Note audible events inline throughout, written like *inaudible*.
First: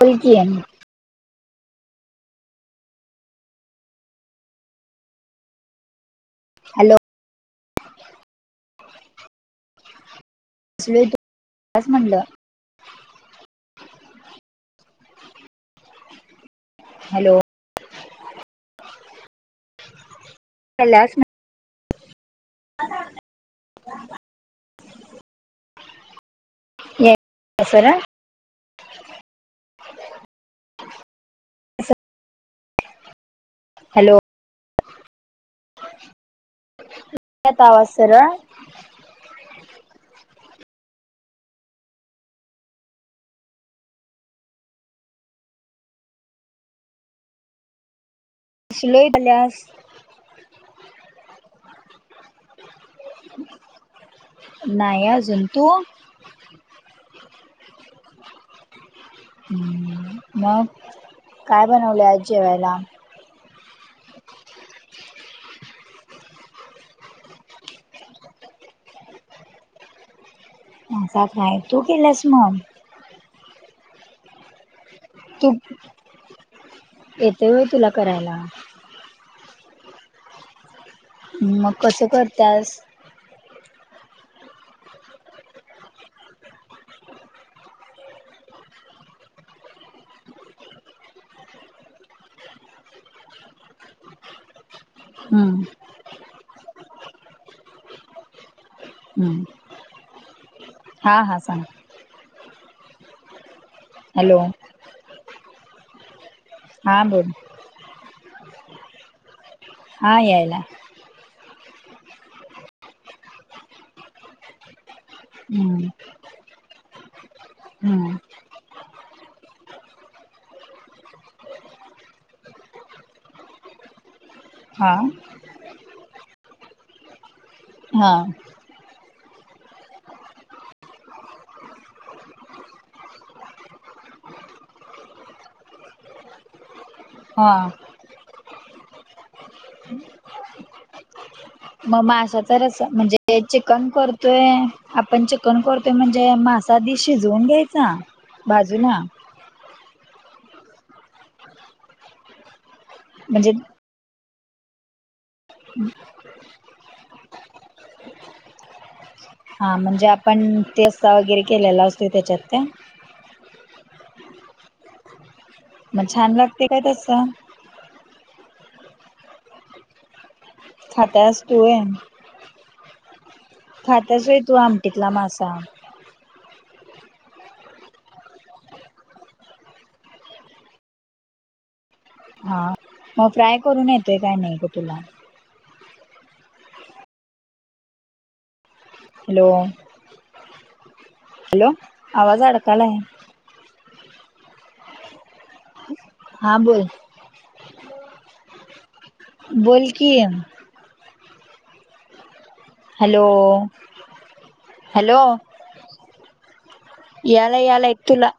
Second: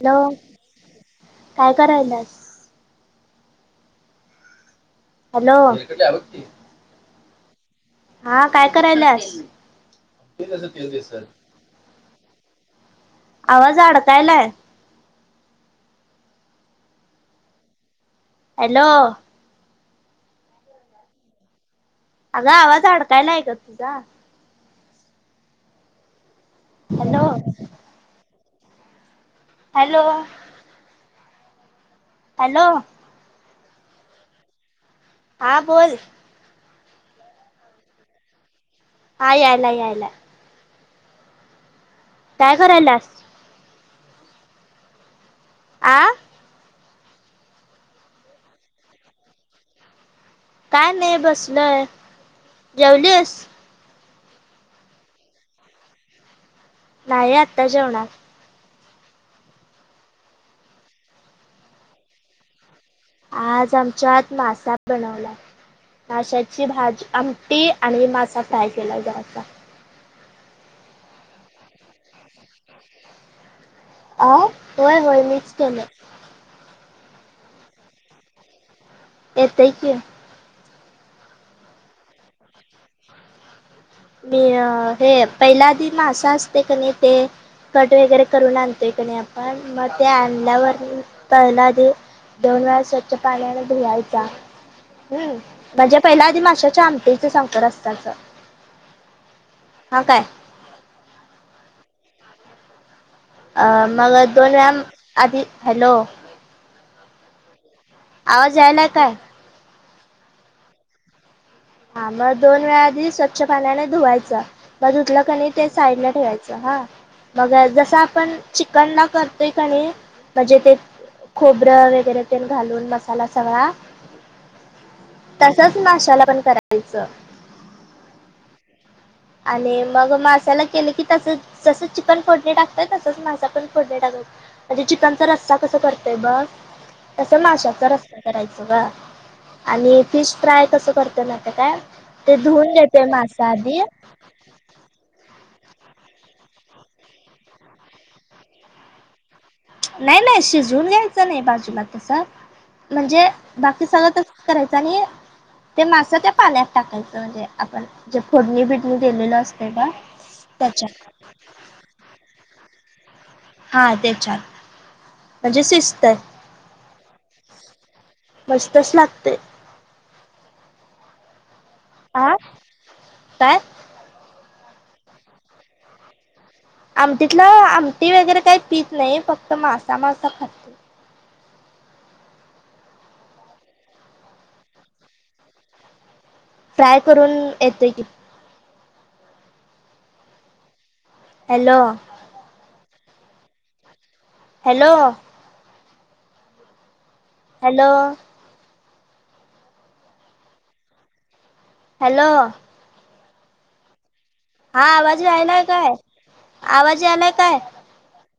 बोल की हॅलो काय करायला येस. हॅलो. हॅलो. हा काय करायलास. *unintelligible* म्हणलं. आवाज अडकायलाय. हॅलो. हॅलो. कलासम. *unintelligible* अगा आवाज अडकायला येग तुझा. *inaudible* ना हॅलो. ये- सरळ हॅलो. हॅलो. हॅलो. हा बोल. आवाज सरळ. हा यालाय यालाय काय करायलास? आं लोतल्यास काय नाही बसलोय जेवलीस? नाही अजुन तु? नाही आत्ता जेवणार. हम मग काय बनवले आज जेवायला? आज आमच्यात मासा बनवलाय. माशाची भाजी आमटी आणि मासा फ्राय केला जायचा माझा काय तू केलंस मग अआ होय होय मिचं केलोय. येतय होय तुला करायला? येतेय की. मग कसं करतयास? मी हे पहिला आदि‌मासा असतेय कनी ते कट वगैरे करून आणतो इकडे आपण मग ते आणल्यावर पहिला दोन वेळा स्वच्छ पाण्याने भियायचा हम् हम्म म्हझ्या पहिल्या आधी माशाच्या आमटीच संकर असतच हम्म हा काय हा हा सांग मग हॅलो दोन वेळा आधी हॅलो हा बोलोल आवाज यायलाय काय हा येयला हा मग दोन वेळा आधी स्वच्छ पाण्याने धुवायचं बाजूतलं कनी ते हम्म साईड ला ठेवायचं हा मग जसं हम्म आपण चिकन ला करतोय कणी म्हणजे ते खोबरं वगैरे तेल घालून मसाला सगळा हां तसच माशाला पण करायचं हा आणि मग मग असाला केलं की तसं जसं चिकपन फोडणी टाकतय तसच मासा पण फोडणे टाकत म्हणजे चिकनचा रस्सा कस करतय बघ तस हा माशाचा रस्ता करायच ग आणि फिश फ्राय कसं करत ना काय मग ते धुऊून घेते मासा आधी तो आपण चिकन करतोय म्हणजे मासाधी शिजवून घ्यायचा बाजूला नाही नाही शिजवून घ्यायचं नाही बाजूला तस म्हणजे बा ते सगळं करायचं आणि ते मासा त्या पाल्या टाकायचं म्हणजे आपण जे फोडणी बिडणी दिलेलं असतंय हा बघ म्हणजे आपण त्याच्यात तेसा वगैरे केलेला असतो त्याच्यात त्या हा त्याच्या म्हणजे मग सिस्टर छान लागते काय तसं मस्तस लागते खातचतोन. आ काय. खातच आहे तू आमटीतला मासा. आमटीतला आमटी वगैरे काही पीच नाही फक्त मासा मासा खात. हा मग फ्राय करून येतोय काय नाही ग तुला. फ्राय करून येते की हॅलो हॅलो आवाज अडकाला आहे. हॅलो. हा बोल. हॅलो. बोलखी हॅलो हॅलो हा हॅलो आवाज यायलाय काय? आवाज यायलाय याला काय? याला य तुला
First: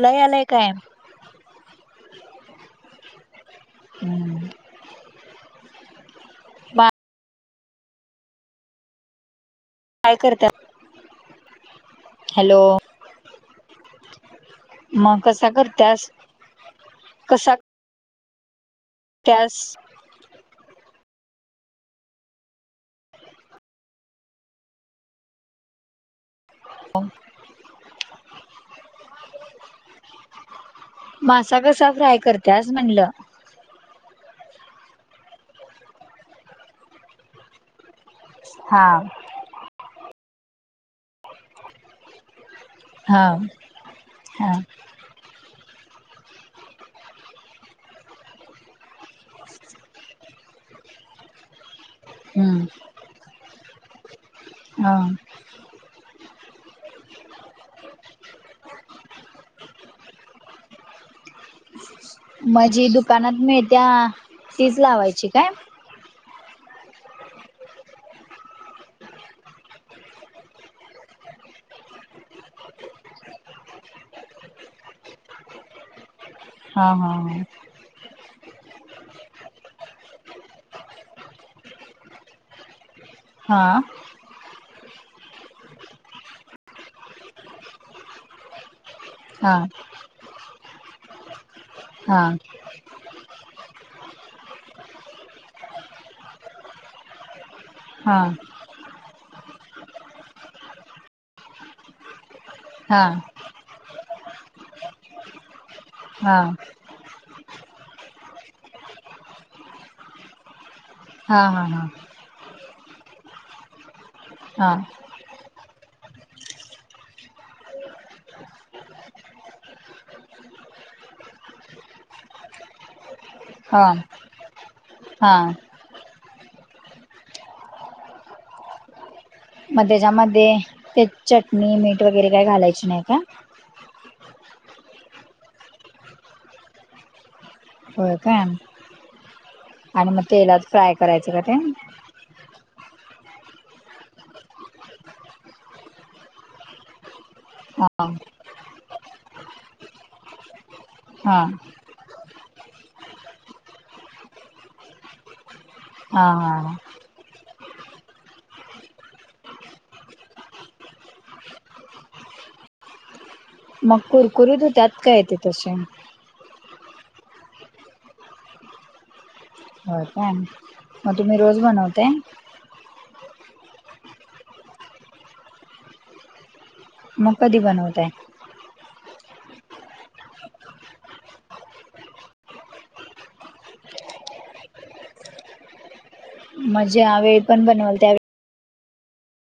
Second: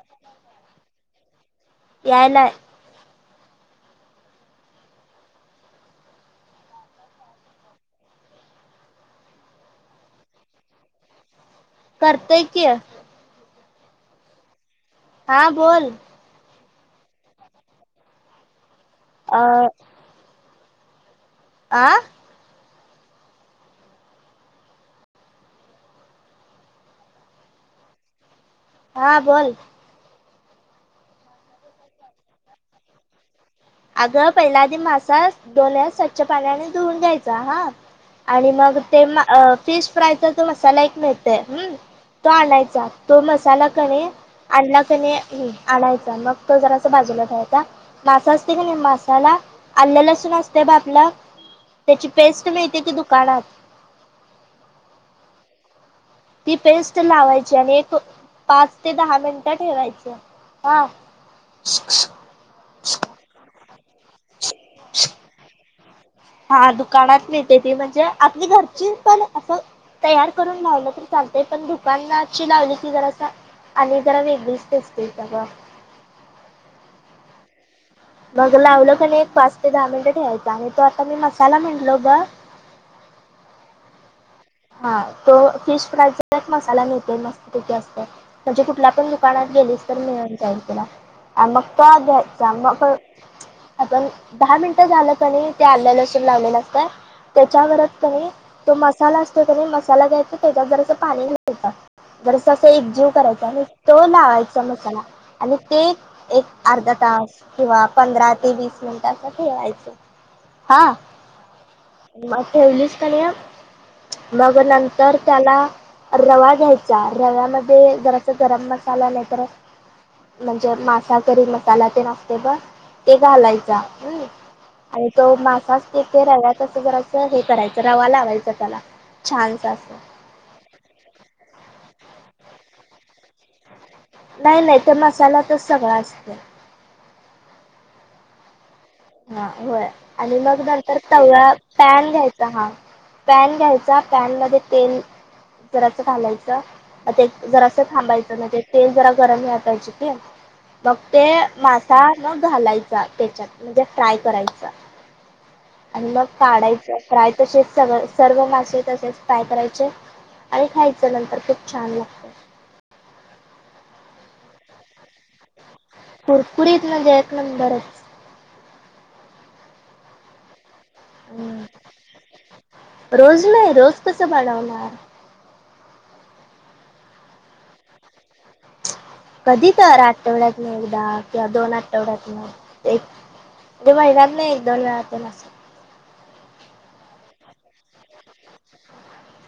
लय आलंय काय यायला हम्म. काय करतात. करताय की. मग हा कसा बोल करतेस कसा. अ स. आ हो हा बोल. मासा कसा फ्राय करतेस म्हणलं. अगं पहिल्या आधी मासा डोल्या स्वच्छ पाण्याने धुवून घ्यायचा हा आणि मग हा ते फिश फ्रायचा तो मसाला एक मिळतय हम् तो आणायचा हा तो मसाला क हा आणला त्या आणायचा मग तो जरा अस बाजूला ठयचा मासा नाही मसाला आलं लसूण असते बा आपलं. त्याची पेस्ट हम्म माहती की दुकानात. हा ती पेस्ट लावायची आणि एक पाच ते दहा मिनिटं ठेवायची. हा माझी दुकानात मीळ त्या्या तीच लावायची काय. हा दुकानात मिळेते ती म्हणजे आपली घरची पण असं. तयार करून लावलं तर चालतय पण दुकानाची लावली ती जरा. आणि जरा वेगळीच दिसते सग. हा हा हा. मग लावलं कण एक पाच ते दहा मिनिटं ठेवायचा आणि तो आता मी मसाला म्हटलो ग. हा हा तो फिश फ्राईज एक मसाला मिळतो मस्त तिथती असत म्हणजे कुठला पण. दुकाना हा गेलीस तर मिळून जाईल तुला मग तो हा घ्यायचा मग. आपण दहा मिनिटं झालं क नाही ते आल्या लसून लावले नसतय त्याच्यावरच. हा तो मसाला असतो तरी मसाला घ्यायचा त्याच्यात जरासं पाणी घ बरस हा एकजीव करायचा आणि तो लावायचा मसाला आणि ते हा हा एक अर्धा तास किंवा पंधरा ते वीस मिनिट असं ठेवायचं हा हा हा हा मग ठेवलीच काण मग हा नंतर त्याला रवा घ्यायचा रव्यामध्ये जर अस गरम मसाला नाही तर म्हणजे मासाकरी मसाला ते नसते ब ते घालायचा हा हा आणि तो हा मासाच इथे रव्या तसं जरास हे करायचं, रवा लावायचं त्याला. छानसं मग असं त्याच्यामध्ये ते चटणी, मीठ वगैरे काही घालायची नाही का? नाही नाही ते मसाल्यातचं सगळं असतंय. हो, काय. हा होय आणि मग तेलात फ्राय नंतर करायचं का तव्या ते पॅन घ्यायचा हा पॅन घ्यायचा, पॅन मध्ये तेल जरास घालायचं. ते जरा असं हा थांबायचं म्हणजे, तेल जरा गरम व्हाय पाहिजे की, मग ते हा मासा मग घालायचा त्याच्यात म्हणजे फ्राय करायचा. आणि मग हा हा काढायचं फ्राय तसेच सर्व मासे तसेच फ्राय करायचे. आणि खायचं नंतर खूप छान! लागतं. मग कुरकुरुत होत्यात, काय ते तसे? कुरकुरीत म्हणजे एक नंबरचं. हो काय, मग तुम्ही रोज बनवताय? रोज नाही रोज कसं वबनवणार. मग कधी बनवताय? कधी तर आठवड्यातन एकदा किंवा दोन आठवड्यात एक ते महिन्यातनं एक दोन वेळा तर असतय. म ज्यावेळी पण बनवा त्यावेळी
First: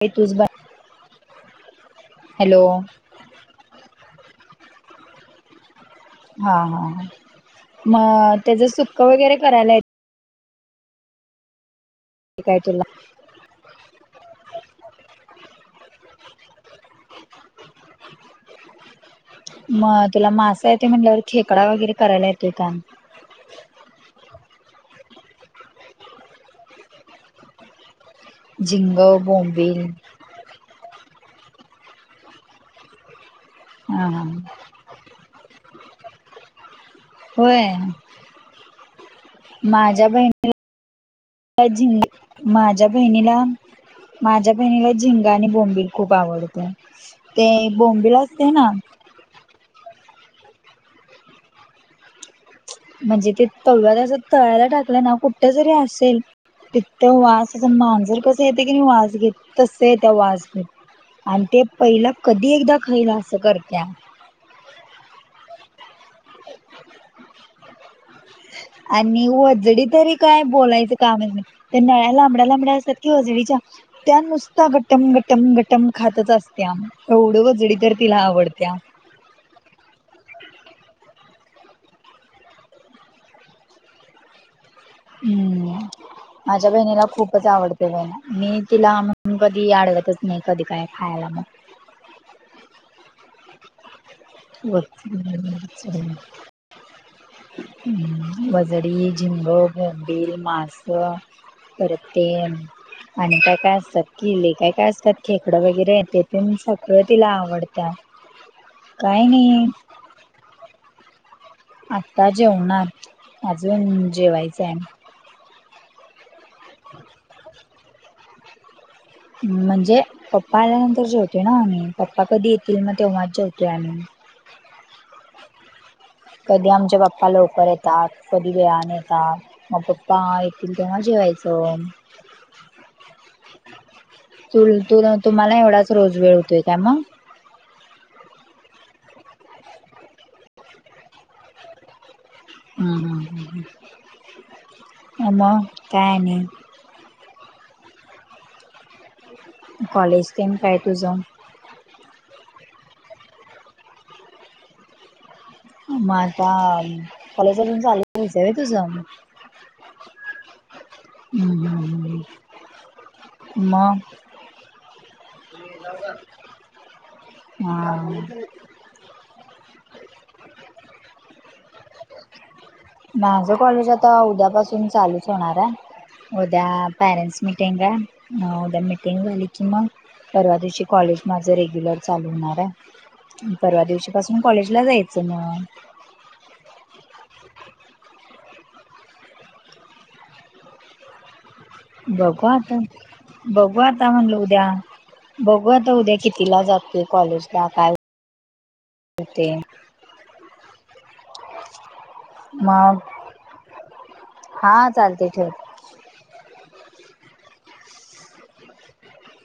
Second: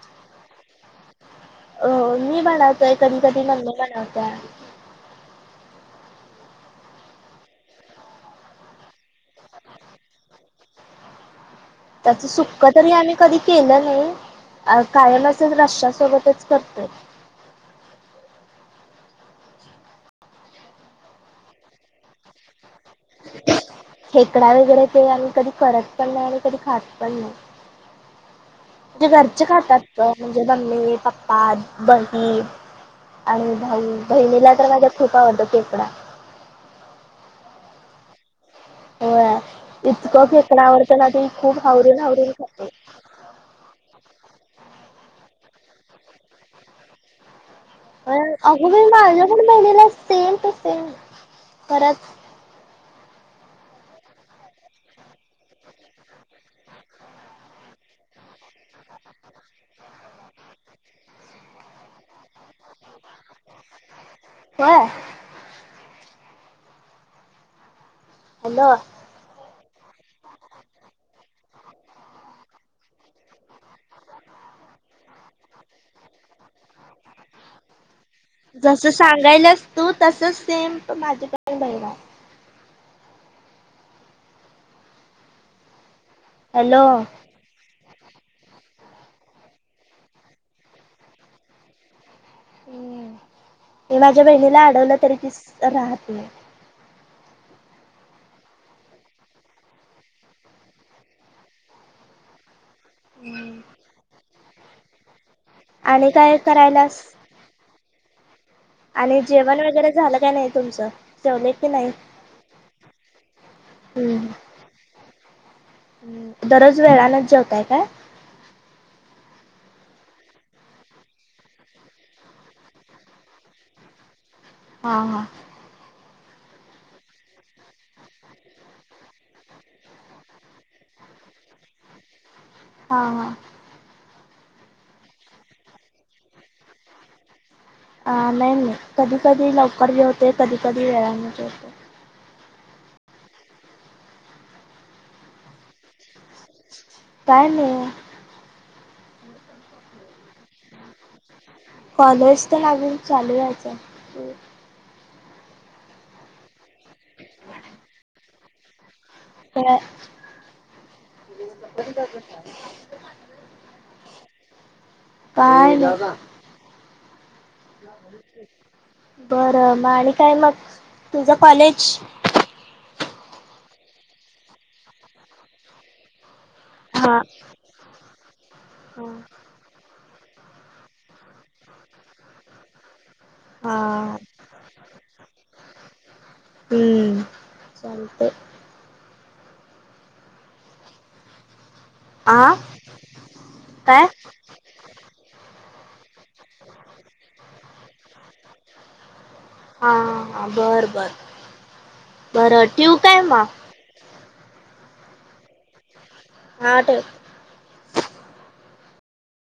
नाही तुच बनव अ मी बनवतोय, कधी कधी मम्मी बनवत्या. हा हा मग त्याच सुक्क वगैरे करायला य त्याचं काय सुक्क तरी तुला आ कधी केलं नाही, कायम असं रस्स्या सोबतच करतोय. म तुला मासा येतोय म्हणल्यावर, खेकडा वगैरे करायला येतोय का? खेकडा वेगरै ते आम्ही कधी करत पण, नाही आणि कधी खात पण नाही. झिंग तुजे घरचे खात बोंबील जात न म्हणजे, मम्मी, पप्पा बहीण आणि भाऊ हा हा बहिणीला तर माझ्या खूप आवडतं खेकडा. होय. होय, माझ्या इतक बहिणीला खेकडा आवडत ना ते खूप झिंग आवडीन आवडीन खातयं. माझ्या बहिणीला माझ्या बहिणीला झिंगा आणि बोंबिल खूप आवडतयं. ते बोंब होय, अगं बाई! माझ्या पण बहिणीला सेम टू सेम खरचं म्हणजे, ते तव्याला जर तळायला टाकलं ना कुठे जरी असेल, तिथ वास मांजर कसं येतय की, नाही वास घेत तसं येत्या वास घेत. आणि ते पहिला कधी एकदा खाईन असं करत्या. व्हयं. हॅलो! वजडी तरी काय बोलायचं काम नाय त्या नळ्या लांबड्या लांबड्या असतात, कि वजडीच्या त्या नुसता गटम गटम गटम खातचं असत्या, एवढी वजडी तर तिला आवडत्या. जसं सांगायलास तू तसचं सेम टू माझी बहिण *unintelligible* हम्म! माझ्या हॅलो बहिणीला खूप खूपच आवडतंय बाय ना मी तिला आणून कधी आडवतचं नाही कधी काय खायला पण. हम मी माझ्या बहिणीला आडवलं तरी ती वजडी राहतं नाही. *unintelligible* वजडी, झिंग, बोंबिल, मांस. परत ते आणि नाही. काय काय असतात, किती लय काय काय असताय, खेकडं वगैरे आणि ते काय पण करायलास? सगळं तिला आवडतयं. आणि जेवण वगैरे झालं, का नाही तुमचं जेवले की नाही? आता जेवणार अजून जेवायचं आहे आम्ही. ् दररोज वेळानच जेवताय काय. म्हणजे पप्पा आल्यानंतर जेवतेो ना आम्ही पप्पा कधी येतील मग तेव्हाच जेवतेो आम्ही. हा हा. कधी आच्या पप्पा लवकर येतात कधी वेळान येतात मग पप्पा येतील तेव्हा जेवायचं हा ह तु तु तुम्हाला एवढाच रोज वेळ होतोय का मग अ नाही नाही कधी कधी लवकर जे होते कधी कधी वेळामध्ये जे होते ह ह ह आ म्हा काय नाही. काय नाही. कॉलेज टम काय तुझं. कॉलेज तेन अजून चालू राहायचं मग आता कॉलेज अजून चालूयच तुझग ते हम्म हम्म ह् म काय ना हम् बरं मग आणि काय मग तुझं कॉलेज. माझं कॉलेज आता उद्यापासून चालूच होणार आहे उद्या, हा पेरेटस मीटिंग आहे हा मीटिंग वली. मग परवा दिवशी कॉलेज माझ रेग्युलर चालू होणार आहे हा परवा दिवशी पाून मग कॉलेजला जायचं मग हम्म सते आ बघवता काय बघवता म्हणल उद्या बघू आता उद्या कितीला जाते कॉलेजला काय हां बरं बरं बरं ठेवू मग काय मग हा चालते ठेव हा ठेव